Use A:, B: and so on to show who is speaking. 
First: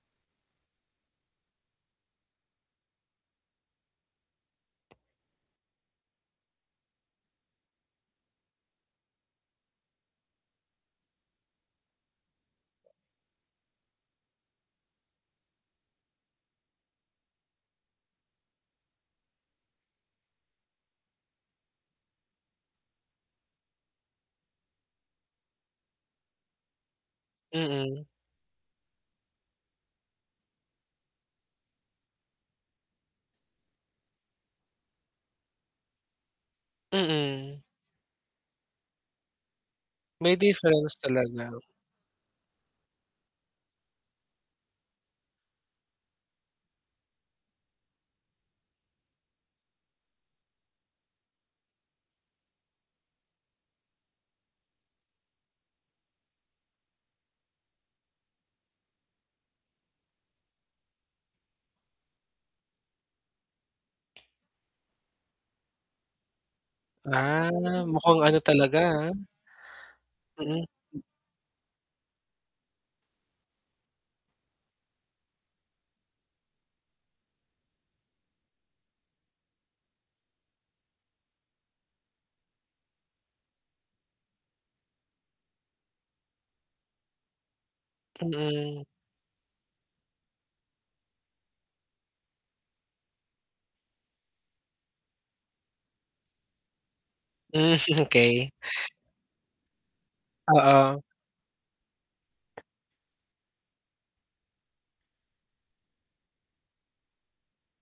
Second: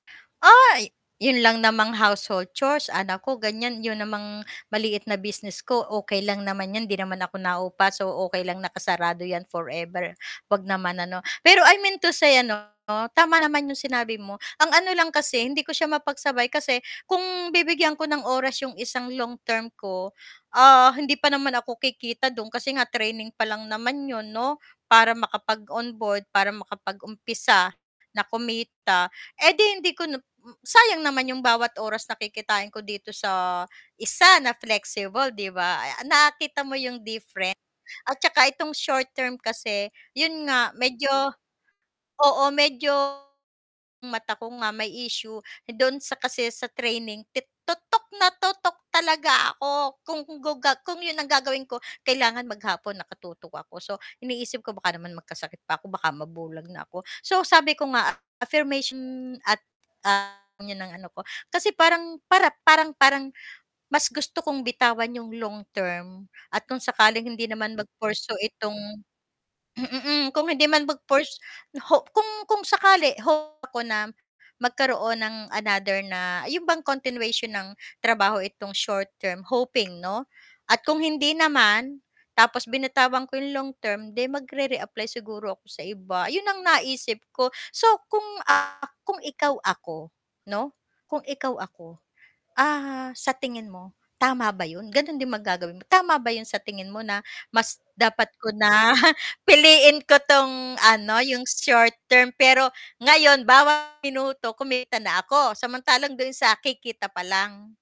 A: Uy! 'Yun lang namang household chores, anak ko, ganiyan. 'Yun namang maliit na business ko okey lang naman 'yun, 'di naman ako naupa, so, okey lang nakasarado 'yan forever, huwag naman ano. Pero I mean to say ano, tama naman 'yung sinabi mo ang ano lang kasi hindi ko siya mapagsabay kasi kung bibigyan ko ng oras 'yong isang long term ko, ah, hindi pa naman ako kikita do'n kasi nga training pa lang naman 'yon 'no para makapag-on board, para makapag-umpisa
B: Mm.
A: na kumita, eh di hindi ko na hmm, sayang naman 'yong bawat oras na kikitain ko dito sa isa na flexible 'di ba, ah, nakita mo 'yong difference.
B: Mm.
A: At saka itong short-term kasi,
B: May
A: 'yon nga
B: difference
A: medyo
B: talaga.
A: oo, medyo mata ko nga may issue, dun sa kasi sa training ti tutok na tutok talaga ako kung gu kung 'yon ang gagawin ko, kailangan maghapon nakatutok ako. So, iniisip ko baka naman magkasakit pa ako, baka mabulag na ako. So, sabi ko nga affirmation at, ah, 'yun ng ano ko, kasi parang para parang parang mas gusto kong bitawan 'yong long term at kung sakaling hindi
B: Ah,
A: naman
B: mukhang ano
A: mag-pursue itong
B: talaga, ah
A: hmm, mm, kung
B: Mm.
A: hindi man mag-purs na ho kung kung sakali hope ako na magkaroon ng another na, 'yon bang continuation ng trabaho itong short-term, hoping 'no, at kung hindi naman tapos binatawan ko 'yong long-term 'di magre-re-apply siguro ako sa iba. 'Yon ang naisip ko so, kung,
B: Mhm.
A: ah, kung ikaw ako 'no kung ikaw ako, ah, sa tingin mo, tama ba 'yon gano'n din ba gagawin mo, tama ba 'yon sa tingin mo, na
B: Mhm,
A: mas dapat ko
B: okey.
A: na piliin ko 'tong
B: Oo.
A: ano 'yong short-term pero ngayon bawat minuto kumita na ako, samantalang doon sa kikita pa lang?